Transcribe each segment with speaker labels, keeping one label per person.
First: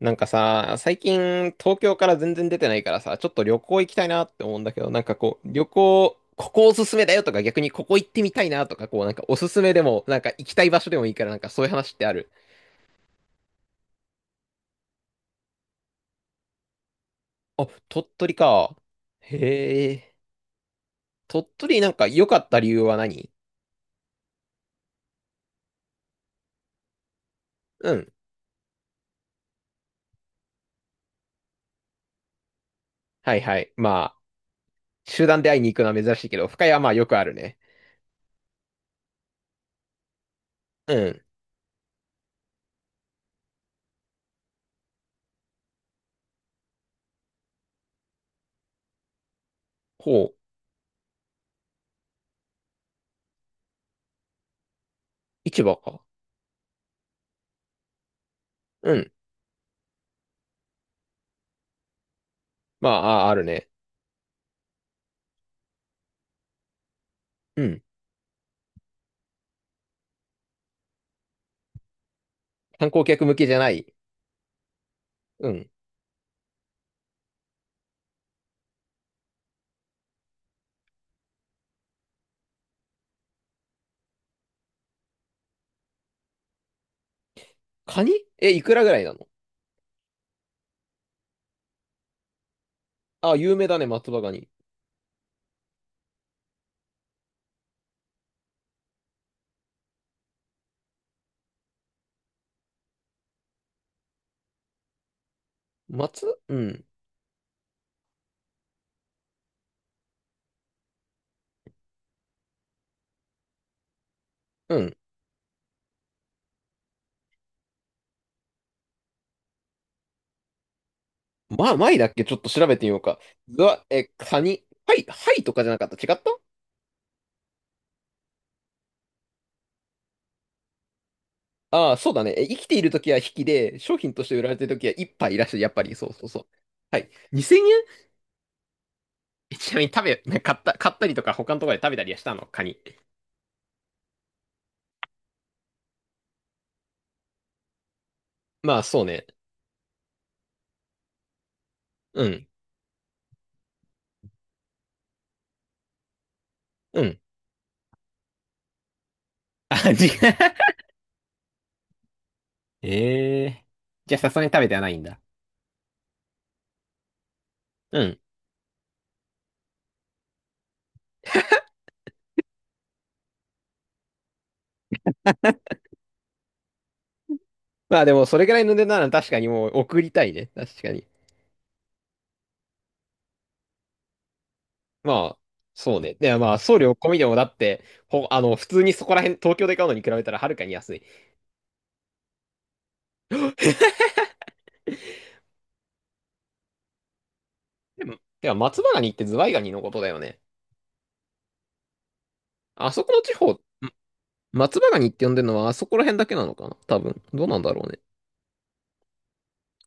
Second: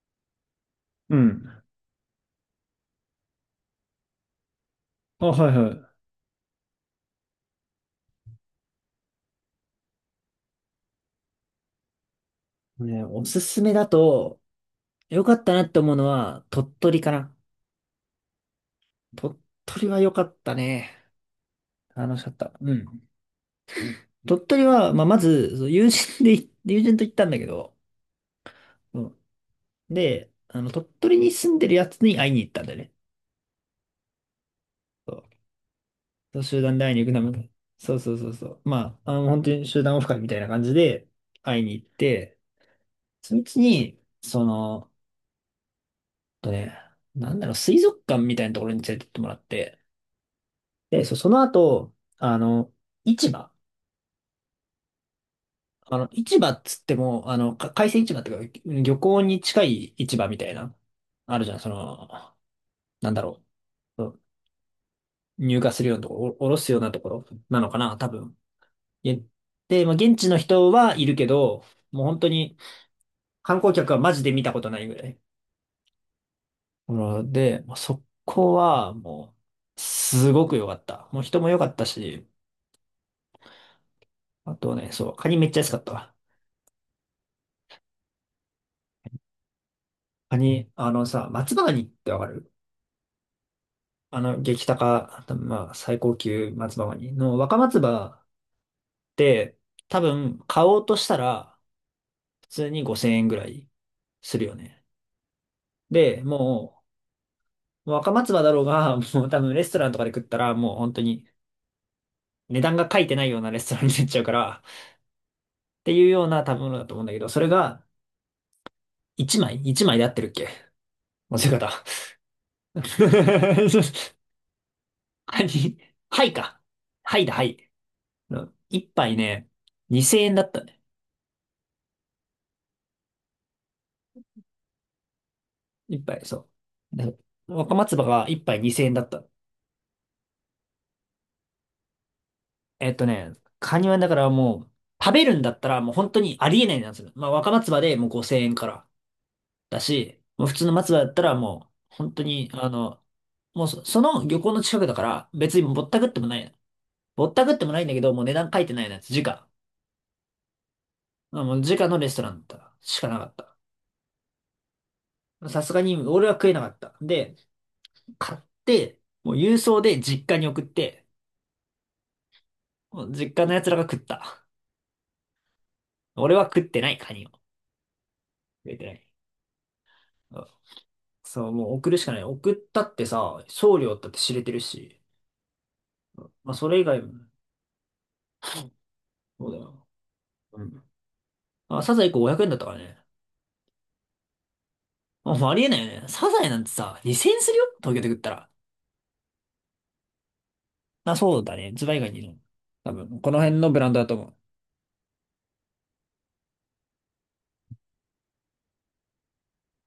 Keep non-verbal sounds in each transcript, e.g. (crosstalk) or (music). Speaker 1: なんかさ、最
Speaker 2: う
Speaker 1: 近
Speaker 2: ん。
Speaker 1: 東京から全然出てないからさ、ちょっと旅行行きたいなって思うんだけど、なんか
Speaker 2: あ、
Speaker 1: こ
Speaker 2: は
Speaker 1: う、
Speaker 2: い
Speaker 1: 旅
Speaker 2: は
Speaker 1: 行、ここおすすめだよとか逆にここ行ってみたいなとか、こうなんかおすすめでも、なんか行きたい場所でもいいから、なんかそういう話ってある？
Speaker 2: い。ね、おすすめだと、良かったなって思うのは、鳥取かな。
Speaker 1: あ、鳥取か。
Speaker 2: 鳥取
Speaker 1: へ
Speaker 2: は良
Speaker 1: え。
Speaker 2: かったね。
Speaker 1: 鳥取なんか
Speaker 2: 楽し
Speaker 1: 良
Speaker 2: かっ
Speaker 1: かっ
Speaker 2: た。
Speaker 1: た理
Speaker 2: う
Speaker 1: 由
Speaker 2: ん。
Speaker 1: は何？
Speaker 2: 鳥取は、まあ、まず、そう友人と行ったんだけど、
Speaker 1: うん。
Speaker 2: うん。で、鳥取に住んでるやつに会いに行ったんだよね。
Speaker 1: はいはい。まあ、
Speaker 2: そう。
Speaker 1: 集団で会いに行くのは珍しいけ
Speaker 2: そう
Speaker 1: ど、深
Speaker 2: 集
Speaker 1: 谷
Speaker 2: 団
Speaker 1: は
Speaker 2: で
Speaker 1: ま
Speaker 2: 会
Speaker 1: あ
Speaker 2: いに行
Speaker 1: よ
Speaker 2: く
Speaker 1: く
Speaker 2: た
Speaker 1: あ
Speaker 2: め
Speaker 1: る
Speaker 2: に。
Speaker 1: ね。
Speaker 2: そうそうそうそう。まあ、本当に集団オフ会みたいな感じ
Speaker 1: う
Speaker 2: で
Speaker 1: ん。
Speaker 2: 会いに行って、そのうちに、えっとね、なんだろう、水族館みたいなところに連れてってもらって、
Speaker 1: ほう。
Speaker 2: で、その後、市場。
Speaker 1: 市場か。
Speaker 2: 市場っつっても、海鮮市場っていうか、
Speaker 1: う
Speaker 2: 漁
Speaker 1: ん。
Speaker 2: 港に近い市場みたいな、あるじゃん、
Speaker 1: まあ、
Speaker 2: なんだ
Speaker 1: あ、あ
Speaker 2: ろ
Speaker 1: るね。
Speaker 2: う。そう入荷するようなところ、おろすようなところな
Speaker 1: う
Speaker 2: のか
Speaker 1: ん。
Speaker 2: な、多分。えで、まあ、現地の人はいるけど、もう本当に
Speaker 1: 観光客向けじ
Speaker 2: 観
Speaker 1: ゃな
Speaker 2: 光
Speaker 1: い？
Speaker 2: 客はマジで見たことないぐらい。
Speaker 1: うん。
Speaker 2: うんで、まあそこはもう、すごく良かった。もう人も良かったし、あとね、そう、カニめっちゃ安かったわ。
Speaker 1: カニ？え、いくらぐらいなの？
Speaker 2: カニ、あのさ、松葉ガニってわかる？
Speaker 1: あ、有名だね、松葉ガニ。
Speaker 2: 激高、多分まあ、最高級松葉ガニの若松葉って、多分買おうとしたら、普通に5000円ぐらいするよね。で、
Speaker 1: 松う
Speaker 2: も
Speaker 1: ん。
Speaker 2: う、若松葉だろうが、(laughs) もう多分レストランとかで食ったら、もう本当に値段が書いてないようなレストランになっちゃうから、っ
Speaker 1: うん。
Speaker 2: ていうような食べ物だと思うんだけど、それが1枚 ?1 枚で合ってるっけ？間違え
Speaker 1: まあ、
Speaker 2: た。
Speaker 1: 前だっけちょっと調べてみよう
Speaker 2: (laughs)
Speaker 1: か。うわ、え、カニ。はい、は
Speaker 2: は
Speaker 1: いとかじゃな
Speaker 2: い、
Speaker 1: かった。違っ
Speaker 2: はい
Speaker 1: た？
Speaker 2: か。はいだ、はい。1杯ね、2000円だったね。
Speaker 1: ああ、そうだね。え、生きているときは引きで、商品として売られているときは一杯いらっしゃる。やっぱり、
Speaker 2: 一
Speaker 1: そう
Speaker 2: 杯、
Speaker 1: そうそう。
Speaker 2: そう。
Speaker 1: はい。
Speaker 2: で、
Speaker 1: 2000円。え
Speaker 2: 若松葉
Speaker 1: ん
Speaker 2: が一杯2000円だった。
Speaker 1: えちなみに食べ、な買ったりとか他のところで食べたりはしたの、カニ？
Speaker 2: えっとね、カニはだからもう、食べるんだったらもう本当にありえないなんですよ。まあ若松葉でもう5000円か
Speaker 1: まあ、
Speaker 2: ら
Speaker 1: そうね。
Speaker 2: だし、もう普通の松葉だったらもう、本当
Speaker 1: うん。
Speaker 2: に、もうその漁港の近くだから別にぼったくってもない。
Speaker 1: うん。
Speaker 2: ぼったくってもないんだけど、もう値段書いてないやつ、時価。
Speaker 1: あ、違う。(laughs)
Speaker 2: まあもう時価のレストランだったしかなかっ
Speaker 1: え
Speaker 2: た。
Speaker 1: え、じゃあ、さすがに食べてはないんだ。
Speaker 2: さすがに俺は食えなかった。で、
Speaker 1: うん。
Speaker 2: 買って、もう郵送で実家に送って、もう実家の奴らが食った。俺は食ってない、カニを。
Speaker 1: まあ、でも、それぐらい
Speaker 2: 食
Speaker 1: の
Speaker 2: え
Speaker 1: 値
Speaker 2: てな
Speaker 1: 段な
Speaker 2: い。
Speaker 1: ら確かにもう送りたい
Speaker 2: うん
Speaker 1: ね。確かに。
Speaker 2: そう、もう送るしかない。送ったってさ、送料だって知れてるし。
Speaker 1: まあ、そうね。で、
Speaker 2: ま
Speaker 1: ま
Speaker 2: あ、
Speaker 1: あ、
Speaker 2: そ
Speaker 1: 送
Speaker 2: れ以
Speaker 1: 料
Speaker 2: 外
Speaker 1: 込
Speaker 2: も、
Speaker 1: みでもだって、ほ、あの、普通にそこら辺、
Speaker 2: そう
Speaker 1: 東
Speaker 2: だ
Speaker 1: 京で買う
Speaker 2: よ。
Speaker 1: のに比べたらはるか
Speaker 2: う
Speaker 1: に
Speaker 2: ん。
Speaker 1: 安い。
Speaker 2: あ、サザエ1個500円だったからね。
Speaker 1: (laughs)
Speaker 2: まあ、もうありえないよね。サザエなんてさ、2000円するよ東京
Speaker 1: で
Speaker 2: で
Speaker 1: も、
Speaker 2: 食った
Speaker 1: (laughs) で
Speaker 2: ら。
Speaker 1: は松葉ガニってズワイガニのことだよね。
Speaker 2: まあ、そうだね。ズバ以外にいるの？
Speaker 1: あ
Speaker 2: 多
Speaker 1: そこの
Speaker 2: 分、こ
Speaker 1: 地
Speaker 2: の
Speaker 1: 方、
Speaker 2: 辺のブランドだと思う。
Speaker 1: 松葉ガニって呼んでるのはあそこら辺だけなのかな多分。どうなんだろうね。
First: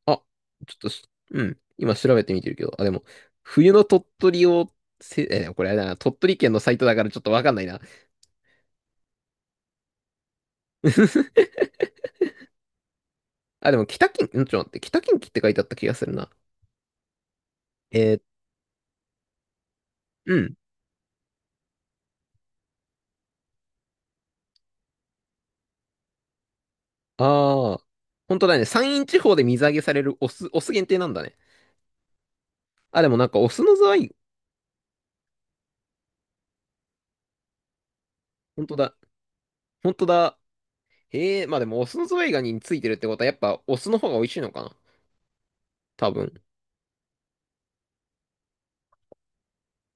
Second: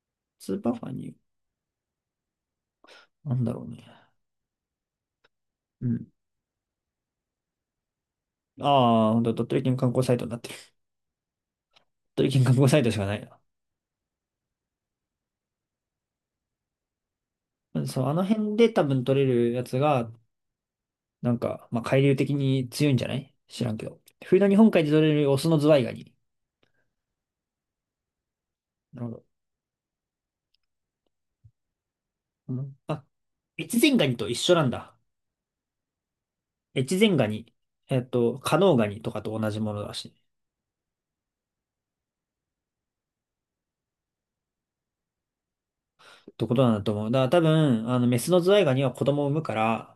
Speaker 1: あ、
Speaker 2: スーパ
Speaker 1: ち
Speaker 2: ー
Speaker 1: ょっ
Speaker 2: フ
Speaker 1: と
Speaker 2: ァ
Speaker 1: し、
Speaker 2: ニ
Speaker 1: うん。今調べてみてるけど。あ、でも、
Speaker 2: ー。なんだろう
Speaker 1: 冬の
Speaker 2: ね。
Speaker 1: 鳥取を、これあれだ
Speaker 2: う
Speaker 1: な。
Speaker 2: ん。
Speaker 1: 鳥取県のサイトだからちょっとわかんないな。
Speaker 2: ああ、ほんと、鳥取県観光サイトになってる。
Speaker 1: (laughs)
Speaker 2: 鳥取県観光サイトしかない
Speaker 1: あ、でも北近、んちょっと待って。北近畿って書いてあった気がするな。
Speaker 2: な。
Speaker 1: え
Speaker 2: そう、あの
Speaker 1: ー
Speaker 2: 辺で多分取れるやつが
Speaker 1: うん。
Speaker 2: なんか、まあ、海流的に強いんじゃない？知らんけど。冬の日本海で取れるオスのズワイガニ。
Speaker 1: ああ、本当だね。山
Speaker 2: な
Speaker 1: 陰
Speaker 2: るほ
Speaker 1: 地
Speaker 2: ど。
Speaker 1: 方で水揚げされるオス限定なんだね。
Speaker 2: うん
Speaker 1: あ、
Speaker 2: あ、
Speaker 1: でもなんかオスの
Speaker 2: 越
Speaker 1: ズワ
Speaker 2: 前ガ
Speaker 1: イ、
Speaker 2: ニと一緒なんだ。越前ガニ。加
Speaker 1: 本当
Speaker 2: 能ガ
Speaker 1: だ。
Speaker 2: ニとかと同じもの
Speaker 1: 本
Speaker 2: だ
Speaker 1: 当
Speaker 2: し。
Speaker 1: だ。へえ、まあでもオスのズワイガニについてるってことはやっぱオスの方が美味しいのかな、多分。
Speaker 2: ってことなんだと思う。だから多分、メスのズワイガニは子供を産むから、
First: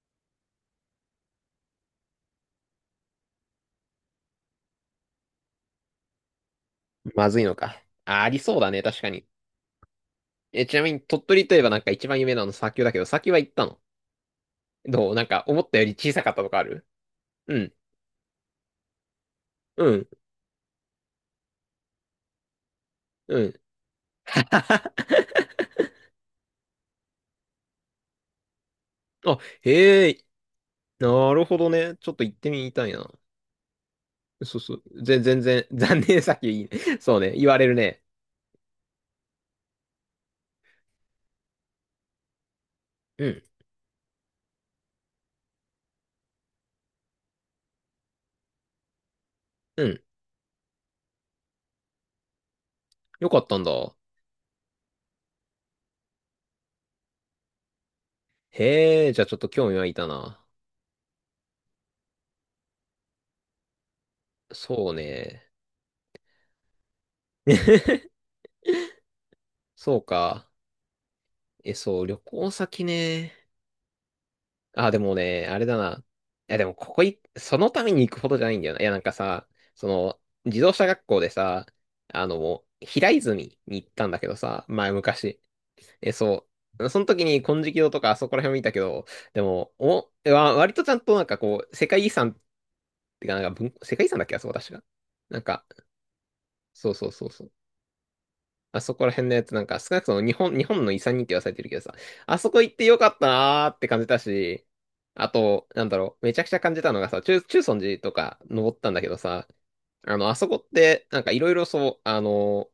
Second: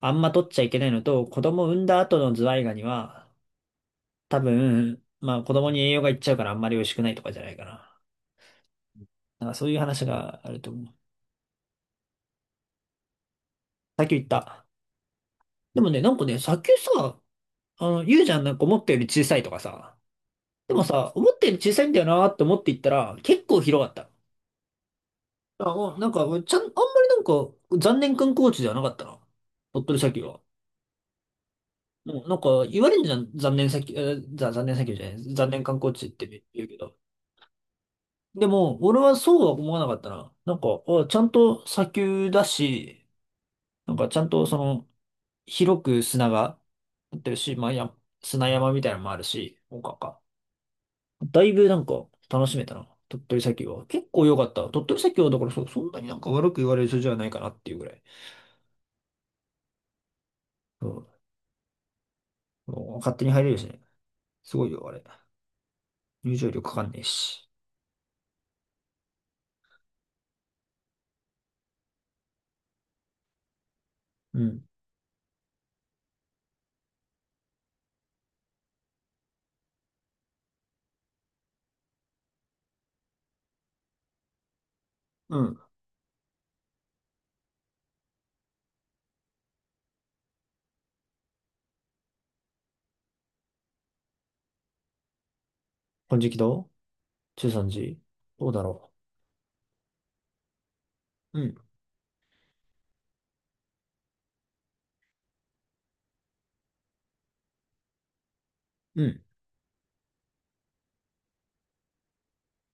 Speaker 2: あんま取っちゃいけないのと、子供を産んだ後のズワイガニは、多分、まあ子供に栄養がいっちゃうからあんまり美味しくないと
Speaker 1: ま
Speaker 2: かじ
Speaker 1: ず
Speaker 2: ゃ
Speaker 1: い
Speaker 2: な
Speaker 1: の
Speaker 2: いか
Speaker 1: か。
Speaker 2: な。
Speaker 1: あ、ありそうだね、確かに。
Speaker 2: なんかそういう話がある
Speaker 1: え、
Speaker 2: と
Speaker 1: ちな
Speaker 2: 思
Speaker 1: み
Speaker 2: う。
Speaker 1: に鳥取といえばなんか一番有名なの砂丘だけど、砂丘は行ったの？
Speaker 2: さっき言った。
Speaker 1: どう、なんか思った
Speaker 2: で
Speaker 1: よ
Speaker 2: も
Speaker 1: り
Speaker 2: ね、な
Speaker 1: 小
Speaker 2: ん
Speaker 1: さ
Speaker 2: か
Speaker 1: かっ
Speaker 2: ね、
Speaker 1: たと
Speaker 2: さ
Speaker 1: かあ
Speaker 2: っき
Speaker 1: る？
Speaker 2: さ、
Speaker 1: うん、
Speaker 2: 言うじゃん、なんか思ったより小さいとか
Speaker 1: う
Speaker 2: さ。
Speaker 1: ん、
Speaker 2: でもさ、思ったより小さいんだよなーって思っていったら、
Speaker 1: う
Speaker 2: 結
Speaker 1: ん。
Speaker 2: 構広かった。
Speaker 1: (laughs)
Speaker 2: あ、おなんか、ちゃん、あんまりなんか、残念観光地ではなかったな。
Speaker 1: あ、
Speaker 2: 鳥取
Speaker 1: へ
Speaker 2: 砂丘
Speaker 1: え、
Speaker 2: は。
Speaker 1: なるほどね。ちょっ
Speaker 2: も
Speaker 1: と
Speaker 2: う
Speaker 1: 行
Speaker 2: な
Speaker 1: っ
Speaker 2: ん
Speaker 1: て
Speaker 2: か、
Speaker 1: み
Speaker 2: 言
Speaker 1: た
Speaker 2: わ
Speaker 1: い
Speaker 2: れる
Speaker 1: な。
Speaker 2: じゃん、残念砂丘、えーざ、
Speaker 1: そう
Speaker 2: 残
Speaker 1: そ
Speaker 2: 念砂丘
Speaker 1: う。
Speaker 2: じゃない、
Speaker 1: 全
Speaker 2: 残念
Speaker 1: 然、(laughs)
Speaker 2: 観光
Speaker 1: 残
Speaker 2: 地っ
Speaker 1: 念
Speaker 2: て
Speaker 1: さっきいい
Speaker 2: 言
Speaker 1: ね。
Speaker 2: うけど。
Speaker 1: そうね、言われるね。
Speaker 2: でも、俺はそうは思わなかったな。なんか、あ、ちゃんと砂丘だし、
Speaker 1: うん、
Speaker 2: なんかちゃんと広く砂が、ってるし、まあ、砂山みたいなのもあるし、なん
Speaker 1: うん。
Speaker 2: か。だいぶなんか楽しめたな。鳥
Speaker 1: よか
Speaker 2: 取
Speaker 1: っ
Speaker 2: 砂
Speaker 1: たん
Speaker 2: 丘
Speaker 1: だ。
Speaker 2: は。結構良かった。鳥取砂丘はだからそんなになんか悪く言われる人じゃないかなっていうぐらい。
Speaker 1: へえ、じゃあちょっと興味湧いたな。
Speaker 2: うん。もう勝手に入れるしね。すごいよ、
Speaker 1: そ
Speaker 2: あ
Speaker 1: う
Speaker 2: れ。
Speaker 1: ね。
Speaker 2: 入場料かかんねえし。
Speaker 1: (laughs) そうか。え、そう、旅行先ね。
Speaker 2: うん。
Speaker 1: あ、でもね、あれだな。いや、でもここい、そのために行くほどじゃないんだよな。いや、なんかさ、その、自動車学校でさ、あの、平泉に行ったんだけどさ、昔。
Speaker 2: うん。
Speaker 1: え、そう。その時に金色堂とかあそこら辺見たけど、でも、割とちゃんとなんかこう、世界遺産ってか、なんか世界遺産だっけあそこ確か。なんか、
Speaker 2: 金色堂、
Speaker 1: そうそうそうそ
Speaker 2: 中
Speaker 1: う。
Speaker 2: 山寺どうだ
Speaker 1: あ
Speaker 2: ろ
Speaker 1: そこら辺のやつなんか、少なくとも日本の遺産にって言
Speaker 2: う。
Speaker 1: わ
Speaker 2: う
Speaker 1: され
Speaker 2: ん。
Speaker 1: てるけどさ、あそこ行ってよかったなーって感じたし、あと、なんだろう、めちゃくちゃ感じたのがさ、中尊寺とか登ったんだ
Speaker 2: う
Speaker 1: けど
Speaker 2: ん。
Speaker 1: さ、あの、あそこって、なんかいろいろそう、あの、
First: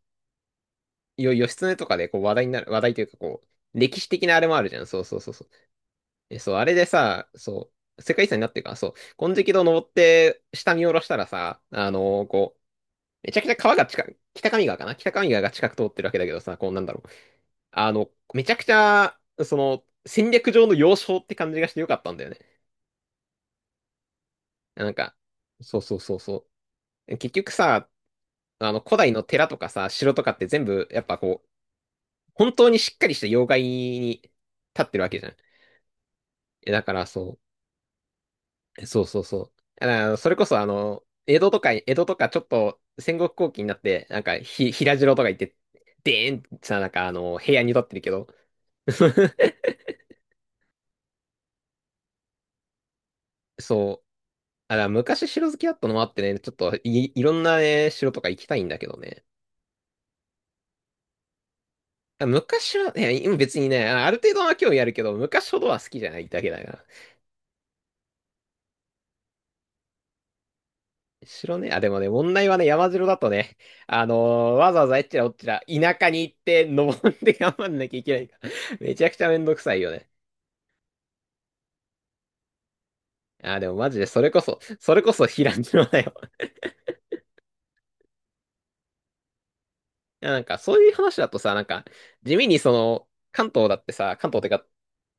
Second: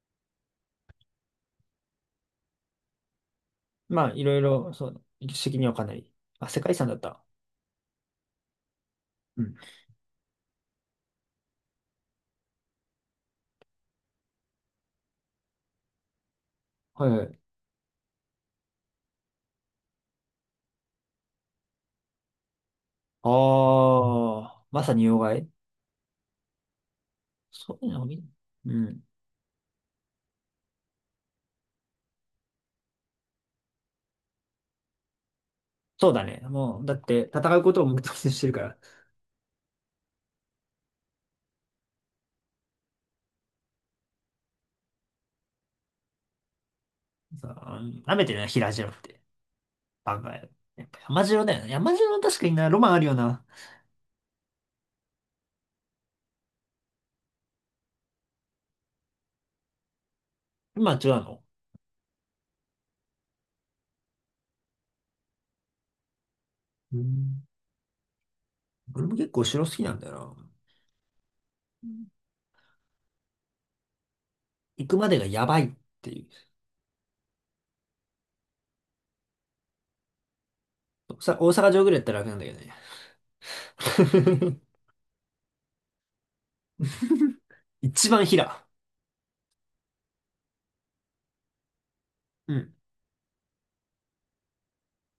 Speaker 1: 義経とかでこう話題になる、話題というかこう、歴
Speaker 2: ま
Speaker 1: 史
Speaker 2: あ、い
Speaker 1: 的な
Speaker 2: ろ
Speaker 1: あ
Speaker 2: い
Speaker 1: れもある
Speaker 2: ろ、
Speaker 1: じゃん。
Speaker 2: そう
Speaker 1: そ
Speaker 2: ね、
Speaker 1: うそうそう
Speaker 2: 歴
Speaker 1: そ
Speaker 2: 史
Speaker 1: う。
Speaker 2: 的にはかなり。
Speaker 1: え、
Speaker 2: あ、
Speaker 1: そう、
Speaker 2: 世
Speaker 1: あ
Speaker 2: 界
Speaker 1: れ
Speaker 2: 遺
Speaker 1: で
Speaker 2: 産だった。
Speaker 1: さ、そう、世界遺産になってるから、そう、金
Speaker 2: う
Speaker 1: 色
Speaker 2: ん。
Speaker 1: 堂登って、下見下ろしたらさ、あの、こう、めちゃくちゃ川が近く、北上川かな、北上川が近く通ってるわけだけどさ、こうなんだろ
Speaker 2: は
Speaker 1: う。
Speaker 2: いはい。
Speaker 1: あの、めちゃくちゃ、その、戦略上の要衝って感じがしてよかったんだよね。
Speaker 2: ああ、ま
Speaker 1: な
Speaker 2: さ
Speaker 1: ん
Speaker 2: に
Speaker 1: か、
Speaker 2: 要害。
Speaker 1: そうそうそうそう。結局
Speaker 2: そうい
Speaker 1: さ、
Speaker 2: うのを見、
Speaker 1: あ
Speaker 2: う
Speaker 1: の、古
Speaker 2: ん。
Speaker 1: 代の寺とかさ、城とかって全部、やっぱこう、本当にしっかりした要害に立ってるわけじゃん。
Speaker 2: そうだね。も
Speaker 1: だ
Speaker 2: う、
Speaker 1: か
Speaker 2: だっ
Speaker 1: ら
Speaker 2: て、
Speaker 1: そ
Speaker 2: 戦うことを目的としてるから。
Speaker 1: う、そうそうそう。だからそれこそあの、江戸とか、江戸とかちょっと戦国後期になって、なんか平城とか行って、でーんってさ、なんかあの、
Speaker 2: さ
Speaker 1: 平安に立
Speaker 2: あ、
Speaker 1: ってるけ
Speaker 2: 舐め
Speaker 1: ど、
Speaker 2: てるな、平地のって。
Speaker 1: (laughs)
Speaker 2: あ、まあ、やっぱ山城だよな。山城は確かにな、ロマンあるよな。
Speaker 1: そう。あ、だから昔城好きだったのもあってね、ちょっといろんなね、城とか行きたいんだけどね。
Speaker 2: 今は違うの？
Speaker 1: あ昔は、ね、今別にね、ある程度は興味あるけど、昔ほどは好きじゃないだけだから。
Speaker 2: うん。俺も結構城好きなんだよな。
Speaker 1: 城ね、あ、
Speaker 2: う
Speaker 1: でも
Speaker 2: ん、
Speaker 1: ね、問題はね、山城だとね、あのわざわ
Speaker 2: 行く
Speaker 1: ざえっ
Speaker 2: ま
Speaker 1: ち
Speaker 2: で
Speaker 1: ら
Speaker 2: が
Speaker 1: おっち
Speaker 2: やば
Speaker 1: ら、
Speaker 2: いっ
Speaker 1: 田舎
Speaker 2: て
Speaker 1: に
Speaker 2: い
Speaker 1: 行って、登って頑張んなきゃいけないから。めちゃくちゃめんどくさいよね。
Speaker 2: う。大阪城ぐらいやったら楽なんだけどね。
Speaker 1: あ、でもマジで、それこそ、それこそ平城だよ。
Speaker 2: (laughs) 一番平。
Speaker 1: いや、なんか、そういう話だとさ、なんか、地味
Speaker 2: う
Speaker 1: にそ
Speaker 2: ん。
Speaker 1: の、関東だってさ、関東ってか、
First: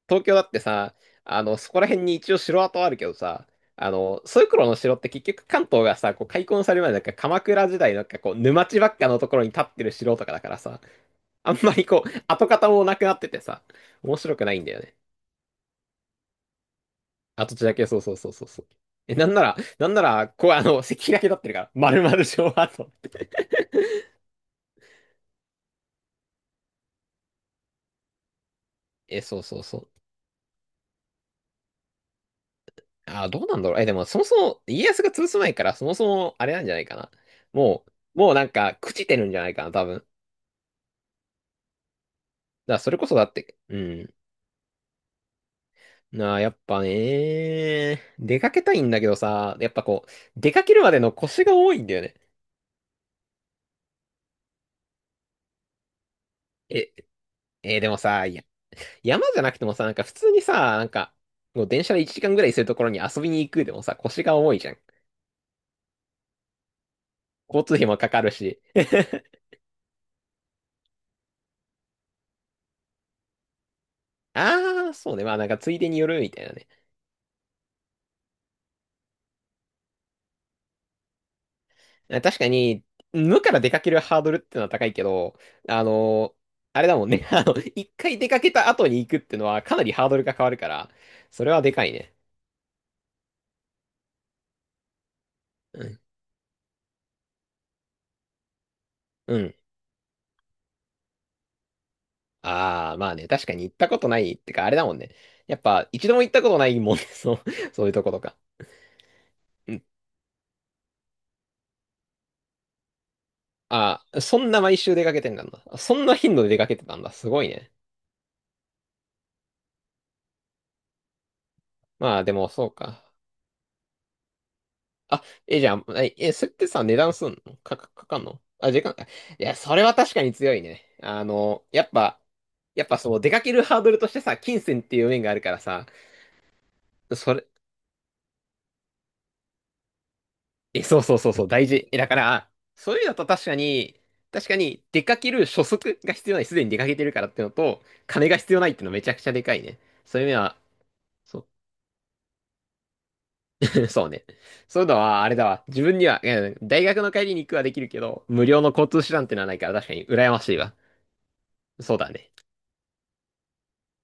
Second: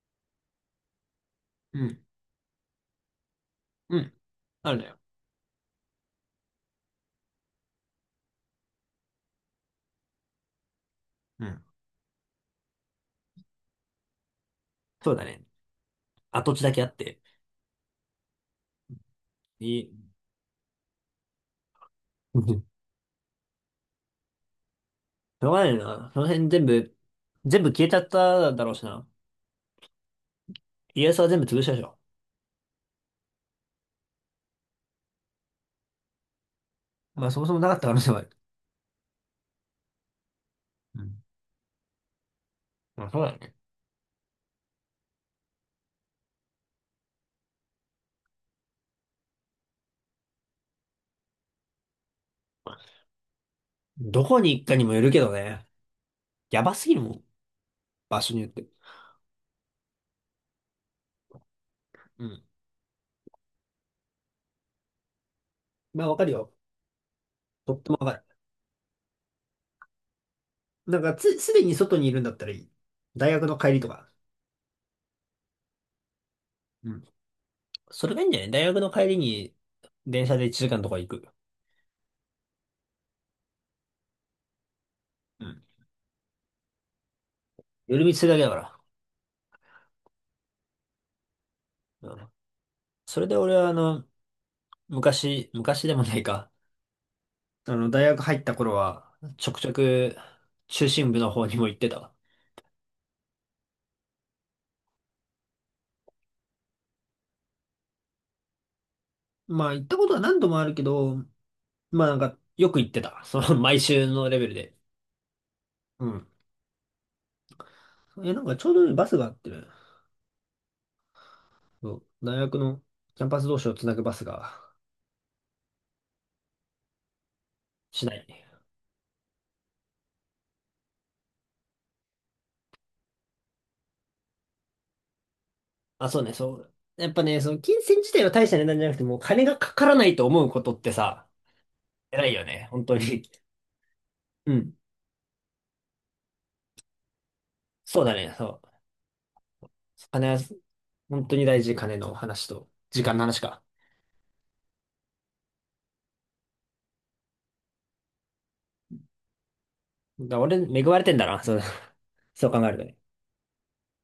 Speaker 1: 東京だってさ、あの、そこ
Speaker 2: う
Speaker 1: ら辺
Speaker 2: ん。
Speaker 1: に一応城跡あるけどさ、あ
Speaker 2: うん。
Speaker 1: の、そういう頃
Speaker 2: あ
Speaker 1: の
Speaker 2: るの
Speaker 1: 城っ
Speaker 2: よ。
Speaker 1: て結局関東がさ、こう開墾される前なんか鎌倉時代なんかこう、沼地ばっかのところに立ってる城とかだからさ、
Speaker 2: う
Speaker 1: あん
Speaker 2: ん。
Speaker 1: まりこう、跡形もなくなっててさ、面白くないんだよね。
Speaker 2: そうだね。跡地だけあって。
Speaker 1: 跡地だけ、そうそうそうそうそう。え、なんなら、
Speaker 2: い
Speaker 1: なんな
Speaker 2: い。
Speaker 1: ら、こう、あの、石碑だけ立ってるから、丸々
Speaker 2: う
Speaker 1: 城
Speaker 2: ん、
Speaker 1: 跡。
Speaker 2: しょうがないな。その辺全部、全部消えちゃっただろうしな。
Speaker 1: え、そうそうそう。
Speaker 2: 家康は全部潰したでしょ。
Speaker 1: あー、どうなんだろう。え、でも、そもそも、家康が潰す前から、そもそも、あれなんじゃないかな。
Speaker 2: まあそもそもなかっ
Speaker 1: も
Speaker 2: た可能性も
Speaker 1: う、
Speaker 2: ある。
Speaker 1: もうなんか、朽ちてるんじゃないかな、多分。だか
Speaker 2: うん。
Speaker 1: ら、それ
Speaker 2: ま
Speaker 1: こ
Speaker 2: あ
Speaker 1: そ
Speaker 2: そ
Speaker 1: だ
Speaker 2: うだ
Speaker 1: って、
Speaker 2: ね。
Speaker 1: うん。なあ、やっぱね、出かけたいんだけどさ、やっぱこう、出かけるまでの腰が多いんだよね。
Speaker 2: どこに行くかにもよるけどね。やばす
Speaker 1: え、
Speaker 2: ぎるもん。
Speaker 1: でも
Speaker 2: 場
Speaker 1: さ、
Speaker 2: 所
Speaker 1: い
Speaker 2: に
Speaker 1: や、
Speaker 2: よって。
Speaker 1: 山じゃなくてもさ、なんか普通にさ、なんか、もう電車で1
Speaker 2: う
Speaker 1: 時間ぐ
Speaker 2: ん。
Speaker 1: らいするところに遊びに行くでもさ、腰が重いじゃん。
Speaker 2: まあ、わかるよ。
Speaker 1: 交通
Speaker 2: とっ
Speaker 1: 費
Speaker 2: て
Speaker 1: も
Speaker 2: も
Speaker 1: か
Speaker 2: わか
Speaker 1: か
Speaker 2: る。
Speaker 1: るし。(laughs)
Speaker 2: なんかすでに外にいるんだったらいい。大学の帰りとか。
Speaker 1: ああ、そうね。まあなんかついでによるみたいなね。
Speaker 2: うん。それがいいんじゃない？大学の帰りに電車で1時間とか行く。
Speaker 1: 確かに、無から出かけるハードルってのは高いけど、
Speaker 2: うん。
Speaker 1: あの、あれだもんね。(laughs) あの、一
Speaker 2: 夜道
Speaker 1: 回
Speaker 2: す
Speaker 1: 出
Speaker 2: るだ
Speaker 1: か
Speaker 2: けだ
Speaker 1: け
Speaker 2: か
Speaker 1: た
Speaker 2: ら。
Speaker 1: 後に行くってのはかなりハードルが変わるから、それはでかい
Speaker 2: う
Speaker 1: ね。
Speaker 2: ん。それで俺は昔、
Speaker 1: う
Speaker 2: 昔で
Speaker 1: ん。
Speaker 2: もないか。大学入った頃は、
Speaker 1: う
Speaker 2: ちょ
Speaker 1: ん。
Speaker 2: くちょく中心部の方にも行ってたわ。
Speaker 1: ああ、まあね、確かに行ったことないってか、あれだもんね。やっぱ、一度も行ったことないもんね。(laughs) そう、そういうとことか。
Speaker 2: ま
Speaker 1: う
Speaker 2: あ、
Speaker 1: ん。
Speaker 2: 行ったことは何度もあるけど、まあなんか、よく行ってた。毎
Speaker 1: あ
Speaker 2: 週
Speaker 1: あ、
Speaker 2: の
Speaker 1: そ
Speaker 2: レベ
Speaker 1: ん
Speaker 2: ル
Speaker 1: な
Speaker 2: で。
Speaker 1: 毎週出かけてんだな。そん
Speaker 2: う
Speaker 1: な
Speaker 2: ん。
Speaker 1: 頻度で出かけてたんだ。すごいね。
Speaker 2: なんかちょうどいいバスがあってね。そう、
Speaker 1: まあ、で
Speaker 2: 大
Speaker 1: も、
Speaker 2: 学
Speaker 1: そう
Speaker 2: の
Speaker 1: か。
Speaker 2: キャンパス同士をつなぐバスが
Speaker 1: あ、じゃあ、それってさ、値段すんのか、
Speaker 2: しな
Speaker 1: かん
Speaker 2: い。
Speaker 1: の？あ、時間か。いや、それは確かに強いね。あの、やっぱそう、出かけるハードルとしてさ、金銭っていう面があるからさ、
Speaker 2: あ、そうね、そう。やっぱ
Speaker 1: そ
Speaker 2: ね、
Speaker 1: れ、
Speaker 2: その金銭自体は大した値段じゃなくて、もう金がかからないと思うことって
Speaker 1: そうそう
Speaker 2: さ、
Speaker 1: そうそう、大事。え、だか
Speaker 2: 偉いよ
Speaker 1: ら、
Speaker 2: ね、本
Speaker 1: そう
Speaker 2: 当
Speaker 1: いうのと
Speaker 2: に。
Speaker 1: 確かに、
Speaker 2: (laughs)
Speaker 1: 確
Speaker 2: う
Speaker 1: か
Speaker 2: ん。
Speaker 1: に、出かける初速が必要ない、すでに出かけてるからってのと、
Speaker 2: そうだ
Speaker 1: 金
Speaker 2: ね、
Speaker 1: が必要
Speaker 2: そ
Speaker 1: な
Speaker 2: う。
Speaker 1: いってのめちゃくちゃでかいね。そういう
Speaker 2: 金
Speaker 1: 面
Speaker 2: は、
Speaker 1: は、
Speaker 2: 本当に
Speaker 1: そ
Speaker 2: 大事、金の話と、時間の話か。
Speaker 1: う、(laughs) そうね。そういうのは、あれだわ。自分には、うん、大学の帰りに行くはできるけど、無料の交通手段ってのはないから確かに
Speaker 2: だ
Speaker 1: 羨
Speaker 2: から
Speaker 1: ましい
Speaker 2: 俺、
Speaker 1: わ。
Speaker 2: 恵まれてんだな、そう、
Speaker 1: そうだね。
Speaker 2: (laughs) そう考えるとね。